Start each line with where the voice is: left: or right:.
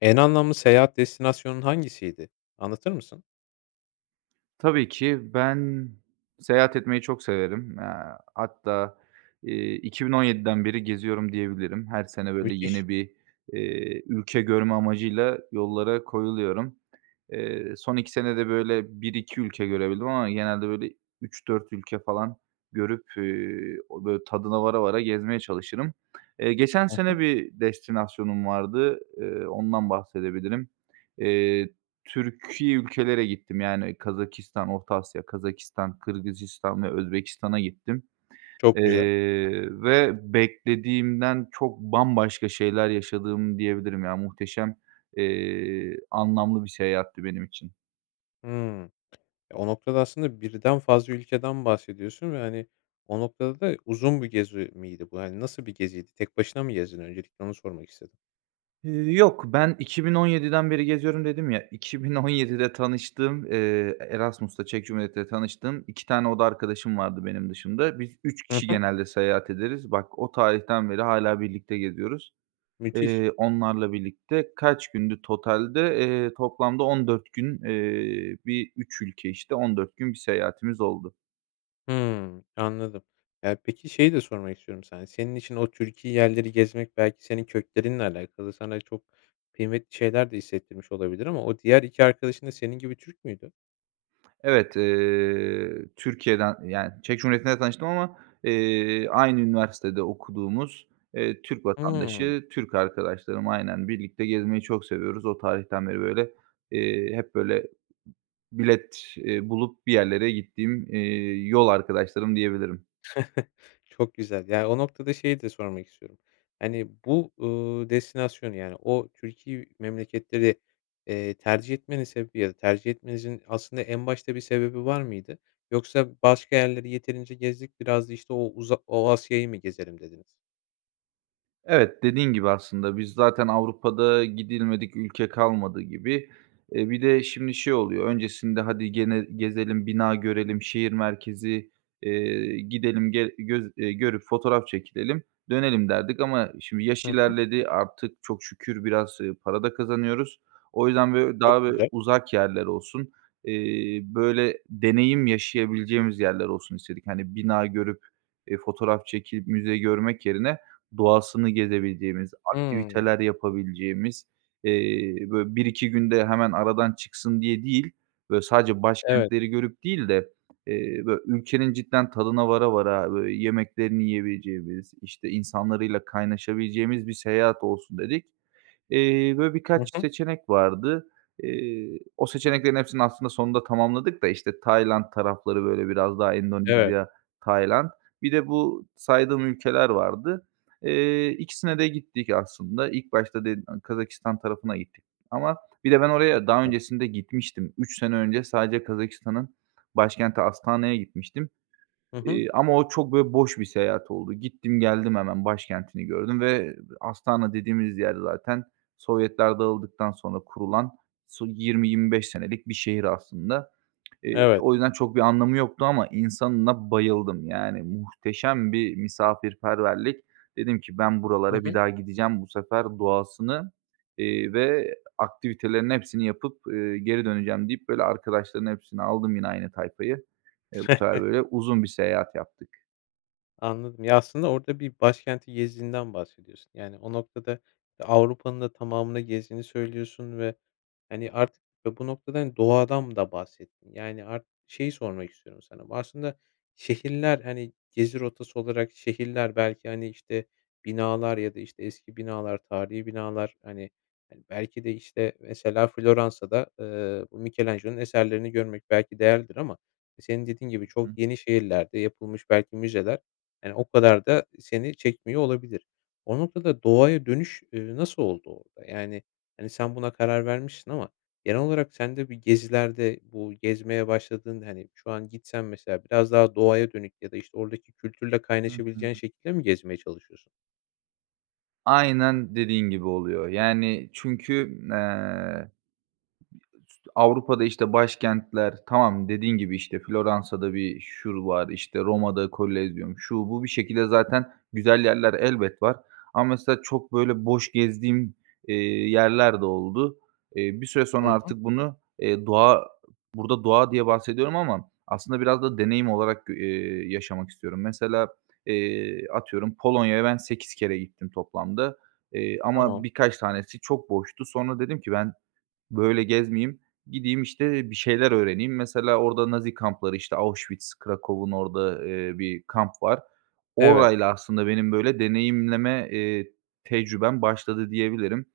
left: En anlamlı seyahat destinasyonun hangisiydi, anlatır mısın?
right: Tabii ki. Ben seyahat etmeyi çok severim. Eee, hatta, iii, 2017'den beri geziyorum diyebilirim. Her sene, böyle,
left: Müthiş.
right: yeni bir, iii, ülke görme amacıyla yollara koyuluyorum. Eee, son 2 senede böyle 1-2 ülke görebildim ama genelde, böyle, 3-4 ülke falan görüp, ııı, o böyle tadına vara vara gezmeye çalışırım. Eee, geçen
left: Hı hı.
right: sene bir destinasyonum vardı, ııı, ondan bahsedebilirim. Eee, Türki ülkelere gittim, yani, Kazakistan, Orta Asya, Kazakistan, Kırgızistan ve Özbekistan’a gittim.
left: Çok güzel.
right: Eee, ve beklediğimden çok bambaşka şeyler yaşadım diyebilirim. Ya, muhteşem, eee, anlamlı bir seyahatti benim için.
left: Hıı. O noktada, aslında, 1'den fazla ülkeden bahsediyorsun ve, hani, o noktada da uzun bir gezi miydi? Bu, hani, nasıl bir geziydi? Tek başına mı gezdin? Öncelikle onu sormak istedim.
right: Iıı, yok, ben 2017'den beri geziyorum dedim ya, 2017'de tanıştığım, ııı, Erasmus’ta, Çek Cumhuriyeti’nde tanıştığım 2 tane oda arkadaşım vardı benim dışımda. Biz 3
left: Hı
right: kişi
left: hı.
right: genelde seyahat ederiz. Bak, o tarihten beri hâlâ birlikte geziyoruz,
left: Müthiş.
right: eee, onlarla birlikte. Kaç gündü totalde? Eee, toplamda 14 gün, eee, bir, 3 ülke, işte, 14 gün bir seyahatimiz oldu.
left: Hımm. Anladım. Ya, peki, şeyi de sormak istiyorum sana. Senin için o Türki yerleri gezmek belki senin köklerinle alakalı. Sana çok kıymetli şeyler de hissettirmiş olabilir ama o diğer 2 arkadaşın da senin gibi Türk müydü?
right: Evet, eee, Türkiye'den, yani, Çek Cumhuriyeti'nde tanıştım ama, eee, aynı üniversitede okuduğumuz, eee, Türk
left: Hımm.
right: vatandaşı, Türk arkadaşlarım, aynen birlikte gezmeyi çok seviyoruz. O tarihten beri, böyle, eee, hep böyle, bilet, eee, bulup bir yerlere gittiğim, eee, yol arkadaşlarım diyebilirim.
left: Çok güzel. Ya, o noktada şeyi de sormak istiyorum. Hani, bu, uuu, destinasyonu, yani, o Türki memleketleri, eee, tercih etmenin sebebi ya da tercih etmenizin aslında en başta bir sebebi var mıydı? Yoksa başka yerleri yeterince gezdik, biraz da işte o uza o Asya'yı mı gezelim dediniz?
right: Evet, dediğin gibi aslında, biz zaten Avrupa’da gidilmedik ülke kalmadı gibi. Eee, bir de şimdi şey oluyor, öncesinde, hadi gene gezelim, bina görelim, şehir merkezi, eee, gidelim, ge göz eee, görüp fotoğraf çekilelim, dönelim derdik ama şimdi yaş
left: Hı hı.
right: ilerledi, artık çok şükür biraz, ııı, para da kazanıyoruz. O yüzden böy
left: Çok
right: daha bö
left: güzel.
right: uzak yerler olsun, eee, böyle, deneyim yaşayabileceğimiz yerler olsun istedik. Hani, bina görüp, eee, fotoğraf çekip müze görmek yerine doğasını gezebileceğimiz,
left: Hımm.
right: aktiviteler yapabileceğimiz, eee, böyle, 1-2 günde hemen aradan çıksın diye değil, böyle, sadece
left: Evet.
right: başkentleri görüp değil de, eee, bö ülkenin cidden tadına vara vara, böyle, yemeklerini yiyebileceğimiz, işte, insanlarıyla kaynaşabileceğimiz bir seyahat olsun dedik. Eee, böyle
left: Hı
right: birkaç
left: hı.
right: seçenek vardı. Eee, o seçeneklerin hepsini aslında sonunda tamamladık da, işte, Tayland tarafları, böyle, biraz daha
left: Evet.
right: Endonezya, Tayland. Bir de bu saydığım ülkeler vardı. Eee, 2'sine de gittik aslında. İlk başta [unintelligible] Kazakistan tarafına gittik ama bir de ben oraya daha
left: [unintelligible]
right: öncesinde gitmiştim. 3 sene önce sadece Kazakistan’ın başkenti Astana’ya gitmiştim,
left: Hı hı.
right: eee, ama o çok böyle boş bir seyahat oldu. Gittim, geldim hemen başkentini gördüm ve Astana dediğimiz yer zaten Sovyetler dağıldıktan sonra kurulan, su, 20-25 senelik bir şehir aslında. Eee,
left: Evet.
right: o yüzden çok bir anlamı yoktu ama insanına bayıldım. Yani, muhteşem bir misafirperverlik. Dedim ki ben
left: Hı
right: buralara bir
left: hı.
right: daha gideceğim, bu sefer doğasını, eee, ve aktivitelerin hepsini yapıp, eee, geri döneceğim deyip, böyle, arkadaşların hepsini aldım, yine aynı tayfayı. Eee, bu sefer, böyle, uzun bir seyahat yaptık.
left: Anladım. Ya, aslında orada bir başkenti gezdiğinden bahsediyorsun, yani, o noktada Avrupa'nın da tamamını gezdiğini söylüyorsun ve, hani, artık, ya, bu noktada, hani, doğadan da bahsettin. Yani, ar şeyi sormak istiyorum sana: Aslında şehirler, hani, gezi rotası olarak, şehirler belki, hani, işte, binalar ya da, işte, eski binalar, tarihî binalar, hani, hani, belki de işte mesela Floransa'da, eee, Michelangelo'nun eserlerini görmek belki değerlidir ama senin dediğin gibi
right: Hı.
left: çok yeni şehirlerde yapılmış belki müzeler, yani, o kadar da seni çekmiyor olabilir. O noktada doğaya dönüş, eee, nasıl oldu orada? Yani, hani, sen buna karar vermişsin ama genel olarak sen de bir gezilerde, bu gezmeye başladığın, hani, şu an gitsen mesela biraz daha doğaya dönük ya da işte oradaki kültürle
right: Hı
left: kaynaşabileceğin
right: hı.
left: şekilde mi gezmeye çalışıyorsun?
right: Aynen dediğin gibi oluyor. Yani çünkü, eee, [unintelligible] Avrupa'da, işte, başkentler, tamam, dediğin gibi, işte, Floransa'da bir şur var, işte, Roma'da Kolezyum, şu, bu... Bir şekilde zaten güzel yerler elbet var ama mesela çok, böyle, boş gezdiğim, eee, yerler de oldu. Eee, bir süre sonra
left: Hı hı.
right: artık bunu, eee, doğa, burada "doğa" diye bahsediyorum ama aslında biraz da deneyim olarak g eee, yaşamak istiyorum. Mesela, eee, atıyorum, Polonya'ya ben 8 kere gittim toplamda, eee, ama
left: Tamam.
right: birkaç tanesi çok boştu. Sonra dedim ki "Ben böyle gezmeyeyim, gideyim, işte, bir şeyler öğreneyim." Mesela orada Nazi kampları, işte, Auschwitz, Kraków’un orada, eee, bir kamp var.
left: Evet.
right: Orayla aslında benim, böyle, deneyimleme, eee, tecrübem başladı, diyebilirim.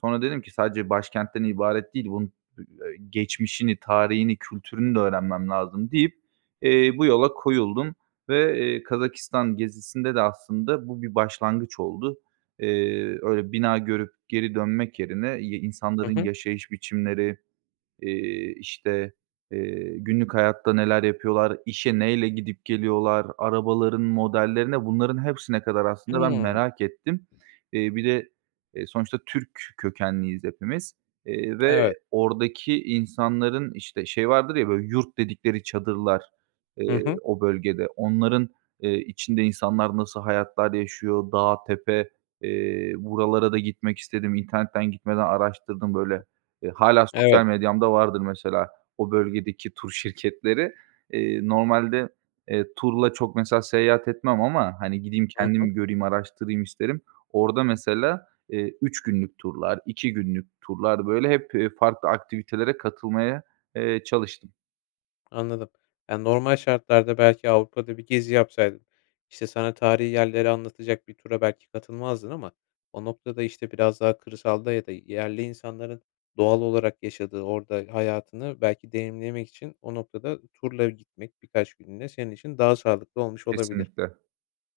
right: Sonra dedim ki "Sadece başkentten ibaret değil, bunun [unintelligible] geçmişini, tarihini, kültürünü de öğrenmem lazım." deyip, eee, bu yola koyuldum ve, eee, Kazakistan gezisinde de aslında bu bir başlangıç oldu. Eee, öyle, bina görüp geri dönmek yerine y
left: Hı
right: insanların
left: hı.
right: yaşayış biçimleri, eee, işte, eee, günlük hayatta neler yapıyorlar? İşe neyle gidip geliyorlar? Arabaların modellerine, bunların hepsine kadar, aslında, ben
left: Hımm.
right: merak ettim. Eee, bir de, eee, sonuçta Türk kökenliyiz hepimiz, eee, ve
left: Evet.
right: oradaki insanların, işte, şey vardır ya böyle, yurt dedikleri çadırlar,
left: Hı
right: eee,
left: hı.
right: o bölgede. Onların, eee, içinde insanlar nasıl hayatlar yaşıyor? Dağ, tepe, eee, buralara da gitmek istedim. İnternetten gitmeden araştırdım böyle. Eee, hâlâ
left: Evet.
right: sosyal medyamda vardır mesela o bölgedeki tur şirketleri. Eee, normalde, eee, turla çok, mesela, seyahat etmem ama, hani, gideyim,
left: Hı hı.
right: kendim göreyim, araştırayım isterim. Orada, mesela, eee, 3 günlük turlar, 2 günlük turlar, böyle hep, eee, farklı aktivitelere katılmaya, eee, çalıştım.
left: Anladım. Ya, normal şartlarda, belki Avrupa'da bir gezi yapsaydın, işte, sana tarihî yerleri anlatacak bir tura belki katılmazdın ama o noktada, işte, biraz daha kırsalda ya da yerli insanların doğal olarak yaşadığı, orada hayatını belki deneyimlemek için, o noktada turla gitmek, birkaç günlüğüne, senin için daha sağlıklı olmuş olabilir.
right: Kesinlikle.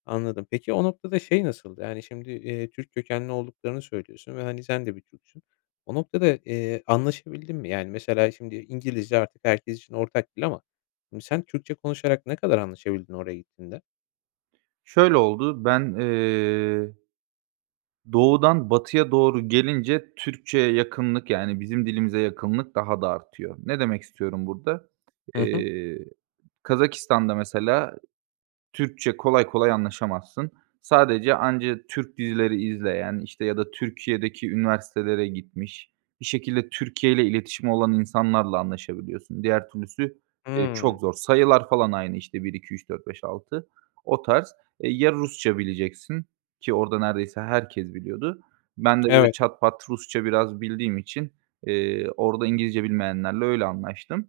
left: Anladım. Peki, o noktada şey nasıldı? Yani, şimdi, eee, Türk kökenli olduklarını söylüyorsun ve, hani, sen de bir Türksün. O noktada, eee, anlaşabildin mi? Yani, mesela, şimdi, İngilizce artık herkes için ortak dil ama, ım sen Türkçe konuşarak ne kadar anlaşabildin, oraya gittiğinde?
right: Şöyle oldu, ben eee doğudan batıya doğru gelince Türkçeye yakınlık, yani, bizim dilimize yakınlık daha da artıyor. Ne demek istiyorum burada?
left: Hı hı.
right: Eee, Kazakistan'da mesela, Türkçe kolay kolay anlaşamazsın. Sadece anca Türk dizileri izleyen, işte, ya da Türkiye'deki üniversitelere gitmiş, bir şekilde Türkiye ile iletişimi olan insanlarla anlaşabiliyorsun. Diğer türlüsü, eee,
left: Hımm.
right: çok zor. Sayılar falan aynı, işte, 1, 2, 3, 4, 5, 6 o tarz. E, ya, Rusça bileceksin, ki orada neredeyse herkes biliyordu. Ben de, böyle,
left: Evet.
right: çat pat Rusça biraz bildiğim için, eee, orada İngilizce bilmeyenlerle öyle anlaştım,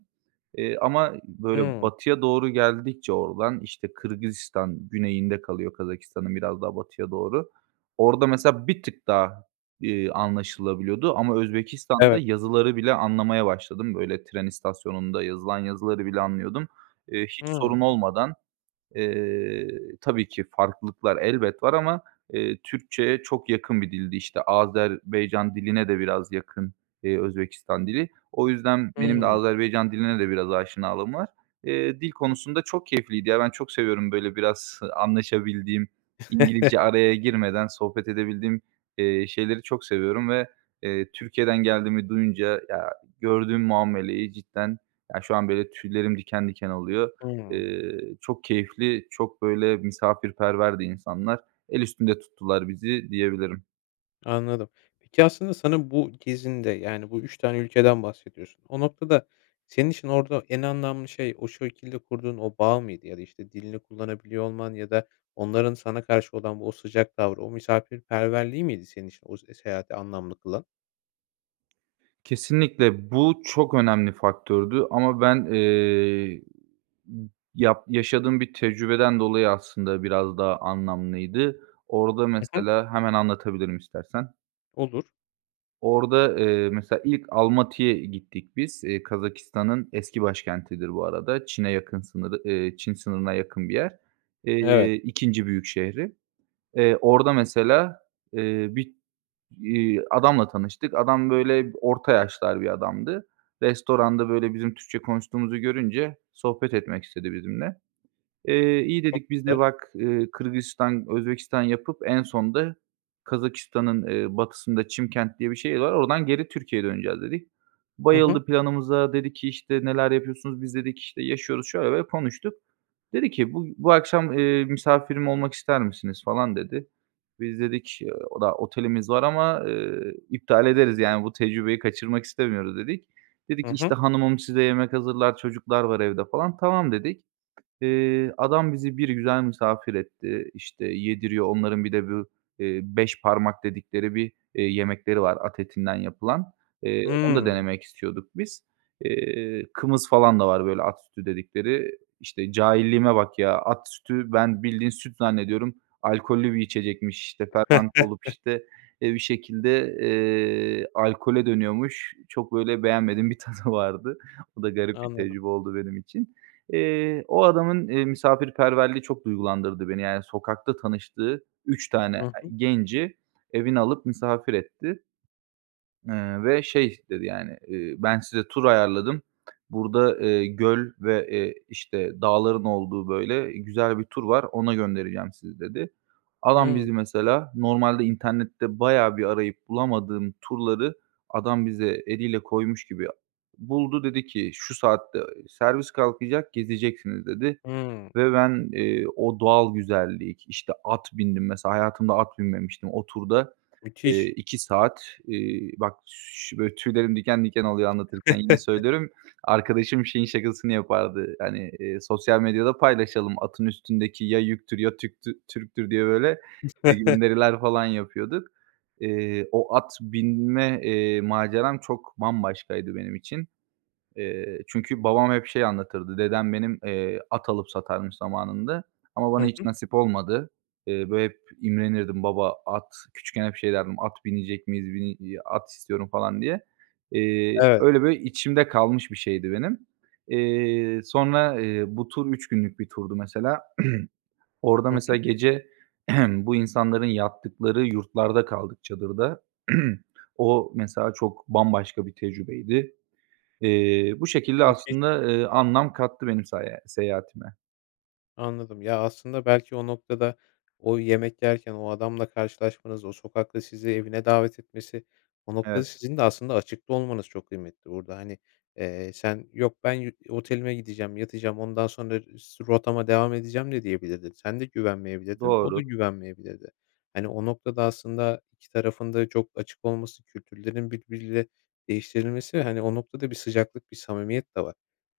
right: eee, ama, böyle,
left: Hımm.
right: batıya doğru geldikçe, oradan, işte, Kırgızistan güneyinde kalıyor, Kazakistan'ın biraz daha batıya doğru. Orada, mesela, bir tık daha, eee, anlaşılabiliyordu ama Özbekistan'da
left: Evet.
right: yazıları bile anlamaya başladım, böyle, tren istasyonunda yazılan yazıları bile anlıyordum. Eee, hiç sorun
left: Hımm.
right: olmadan, eee, tabii ki farklılıklar elbet var ama, eee, Türkçeye çok yakın bir dildi. İşte, Azerbaycan diline de biraz yakın, eee, Özbekistan dili. O yüzden benim de
left: Hımm.
right: Azerbaycan diline de biraz aşinalığım var. Eee, dil konusunda çok keyifliydi ya, ben çok seviyorum, böyle, biraz, ııı, anlaşabildiğim, İngilizce araya girmeden sohbet edebildiğim, eee, şeyleri çok seviyorum ve, eee, Türkiye'den geldiğimi duyunca, ya, gördüğüm muameleyi cidden, ya, şu an, böyle, tüylerim diken diken oluyor.
left: Hımm.
right: Eee, çok keyifli, çok, böyle, misafirperverdi insanlar. El üstünde tuttular bizi, diyebilirim.
left: Anladım. Peki aslında sana bu gezinde, yani bu 3 tane ülkeden bahsediyorsun. O noktada senin için orada en anlamlı şey, o şekilde kurduğun o bağ mıydı ya da işte dilini kullanabiliyor olman ya da onların sana karşı olan o sıcak tavrı, o misafirperverliği miydi senin için o s seyahati anlamlı kılan?
right: Kesinlikle bu çok önemli faktördü. Ama ben, eee, yap yaşadığım bir tecrübeden dolayı aslında biraz daha anlamlıydı. Orada
left: Hı hı.
right: mesela hemen anlatabilirim istersen.
left: Olur.
right: Orada, eee, mesela ilk Almatı'ya gittik biz, eee, Kazakistan'ın eski başkentidir bu arada, Çin'e yakın sınırı, eee, Çin sınırına yakın bir yer,
left: Evet.
right: eee, 2. büyük şehri. Eee, orada mesela, eee, bir, iii, adamla tanıştık. Adam böyle orta yaşlar bir adamdı. Restoranda böyle bizim Türkçe konuştuğumuzu görünce sohbet etmek istedi bizimle. Eee, iyi
left: Çok
right: dedik, biz de
left: güzel.
right: bak, eee, Kırgızistan, Özbekistan yapıp en sonda Kazakistan'ın, eee, batısında Çimkent diye bir şehir var, oradan geri Türkiye'ye döneceğiz dedik.
left: Hı hı.
right: Bayıldı planımıza, dedi ki işte neler yapıyorsunuz, dedi. Biz dedik işte yaşıyoruz, şöyle böyle diye konuştuk. Dedi ki, "Bu bu akşam, eee, misafirim olmak ister misiniz?" falan dedi. Biz dedik, eee, oda otelimiz var ama, eee, iptal ederiz, yani bu tecrübeyi kaçırmak istemiyoruz dedik. Dedi
left: Hı
right: ki,
left: hı.
right: işte, hanımım size yemek hazırlar, çocuklar var evde falan, tamam dedik. Eee, adam bizi bir güzel misafir etti, işte, yediriyor. Onların bir de bu, eee, beş parmak dedikleri bir, eee, yemekleri var at etinden yapılan. Eee, onu da
left: Hımm.
right: denemek istiyorduk biz. Eee, kımız falan da var böyle at sütü dedikleri. İşte, cahilliğime bak ya, at sütü ben bildiğin süt zannediyorum, alkollü bir içecekmiş, işte, fermente olup, işte, eee, bir şekilde, eee, alkole dönüyormuş. Çok böyle beğenmediğim bir tadı vardı. O da garip bir
left: Anladım.
right: tecrübe oldu benim için. Eee, o adamın, eee, misafirperverliği çok duygulandırdı beni, yani sokakta tanıştığı 3 tane ı
left: Hı hı.
right: genci evine alıp misafir etti. Iıı, ve şey dedi yani, eee, ben size tur ayarladım, burada, eee, göl ve, eee, işte, dağların olduğu böyle güzel bir tur var, ona göndereceğim sizi dedi. Adam
left: Hımm.
right: bizi, mesela normalde internette bayağı bir arayıp bulamadığım turları adam bize eliyle koymuş gibi buldu dedi ki, şu saatte servis kalkacak, gezeceksiniz dedi
left: Hımm.
right: ve ben, eee, o doğal güzellik, işte, at bindim mesela, hayatımda at binmemiştim. O turda, eee,
left: Müthiş.
right: 2 saat, eee, bak, ş böyle tüylerim diken diken oluyor anlatırken yine söylüyorum; arkadaşım şeyin şakasını yapardı, hani, eee, sosyal medyada paylaşalım "Atın üstündeki ya yüktür ya Türk'tü Türk'tür." diye, böyle, gönderiler falan yapıyorduk. Eee, o at binme, eee, maceram çok bambaşkaydı benim için. Eee, çünkü babam hep şey anlatırdı; dedem benim, eee, at alıp satarmış zamanında ama bana
left: Hı
right: hiç
left: hı.
right: nasip olmadı. Eee, böyle hep imrenirdim. Baba at, küçükken hep şey derdim "At binecek miyiz, bini i at istiyorum." falan diye. Eee,
left: Evet.
right: öyle böyle içimde kalmış bir şeydi benim. Eee, sonra, eee, bu tur 3 günlük bir turdu mesela. Orada
left: Hı
right: mesela
left: hı.
right: gece bu insanların yattıkları yurtlarda kaldık çadırda. O mesela çok bambaşka bir tecrübeydi. Eee, bu şekilde
left: Müthiş.
right: aslında, eee, anlam kattı benim saya seyahatime.
left: Anladım. Ya aslında belki o noktada o yemek yerken o adamla karşılaşmanız, o sokakta sizi evine davet etmesi, o noktada
right: Evet.
left: sizin de aslında açıkta olmanız çok kıymetli burada. Hani, eee, sen yok ben yü otelime gideceğim, yatacağım, ondan sonra su rotama devam edeceğim de diyebilirdin. Sen de güvenmeyebilirdin, o da
right: Doğru.
left: güvenmeyebilirdi. Hani, o noktada aslında iki tarafın da çok açık olması, kültürlerin birbiriyle değiştirilmesi ve, hani, o noktada bir sıcaklık, bir samimiyet de var.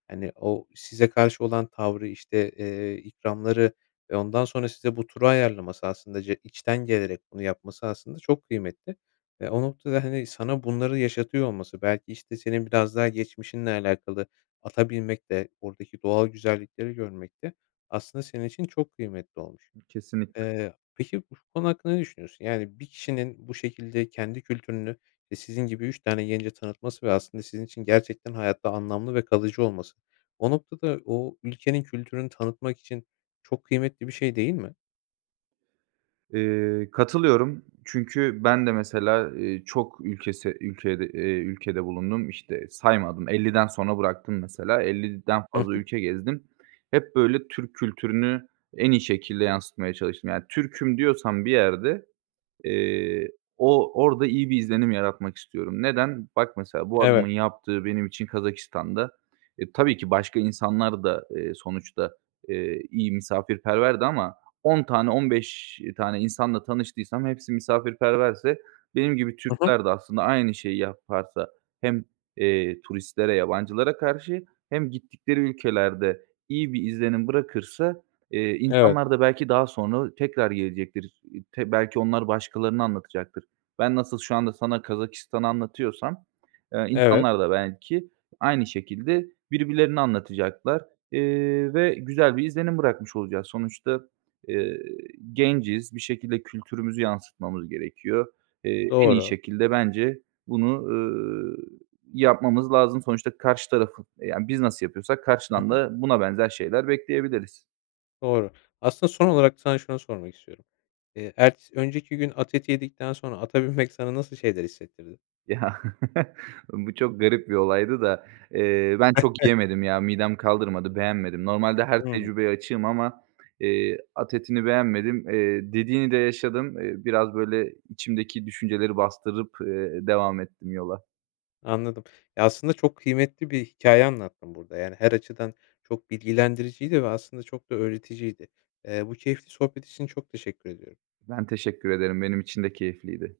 left: Hani, o size karşı olan tavrı, işte, eee, ikramları ve ondan sonra size bu turu ayarlaması aslında je içten gelerek bunu yapması aslında çok kıymetli, eee, o noktada hani sana bunları yaşatıyor olması, belki işte senin biraz daha geçmişinle alakalı ata binmek de, oradaki doğal güzellikleri görmek de aslında senin için çok kıymetli olmuş.
right: Kesinlikle.
left: Eee, peki bu konu hakkında ne düşünüyorsun? Yani bir kişinin bu şekilde kendi kültürünü, i sizin gibi 3 tane gence tanıtması ve aslında sizin için gerçekten hayatta anlamlı ve kalıcı olması. O noktada o ülkenin kültürünü tanıtmak için çok kıymetli bir şey değil mi?
right: Eee, katılıyorum, çünkü ben de, mesela, eee, çok ülkesi ülkede eee, ülkede bulundum. İşte, saymadım, 50'den sonra bıraktım, mesela, 50'den
left: Hı
right: fazla
left: hı.
right: ülke gezdim. Hep böyle Türk kültürünü en iyi şekilde yansıtmaya çalıştım. Yani, Türk’üm diyorsan bir yerde, eee, o orada iyi bir izlenim yaratmak istiyorum. Neden? Bak, mesela, bu adamın
left: Evet.
right: yaptığı benim için Kazakistan’da, e, tabii ki başka insanlar da, eee, sonuçta, eee, iyi misafirperverdi ama 10 tane, 15 tane insanla tanıştıysam hepsi misafirperverse benim gibi
left: Hı hı.
right: Türkler de aslında aynı şeyi yaparsa hem, eee, turistlere, yabancılara karşı hem gittikleri ülkelerde iyi bir izlenim bırakırsa, eee,
left: Evet.
right: insanlar da belki daha sonra tekrar gelecektir. [unintelligible] belki onlar başkalarına anlatacaktır. Ben nasıl şu anda sana Kazakistan’ı anlatıyorsam, eee,
left: Evet.
right: insanlar da belki aynı şekilde birbirlerine anlatacaklar, eee, ve güzel bir izlenim bırakmış olacağız. Sonuçta, eee, genciz, bir şekilde kültürümüzü yansıtmamız gerekiyor. Eee, en iyi
left: Doğru.
right: şekilde bence bunu, ııı, yapmamız lazım. Sonuçta karşı tarafı, yani, biz nasıl yapıyorsak
left: Hı
right: karşıdan
left: hı.
right: da buna benzer şeyler bekleyebiliriz.
left: Doğru. Aslında son olarak sana şunu sormak istiyorum. Eee, ertesi önceki gün at eti yedikten sonra ata binmek sana nasıl şeyler hissettirdi?
right: Ya, bu çok garip bir olaydı da. Eee, ben çok yiyemedim ya, midem kaldırmadı, beğenmedim. Normalde her
left: Hımm.
right: tecrübeye açığım ama, eee, at etini beğenmedim, eee, dediğini de yaşadım. Eee, biraz ,böyle, içimdeki düşünceleri bastırıp, eee, devam ettim yola.
left: Anladım. Ya, aslında, çok kıymetli bir hikâye anlattın burada. Yani, her açıdan çok bilgilendiriciydi ve aslında çok da öğreticiydi. Eee, bu keyifli sohbet için çok teşekkür ediyorum.
right: Ben teşekkür ederim, benim için de keyifliydi.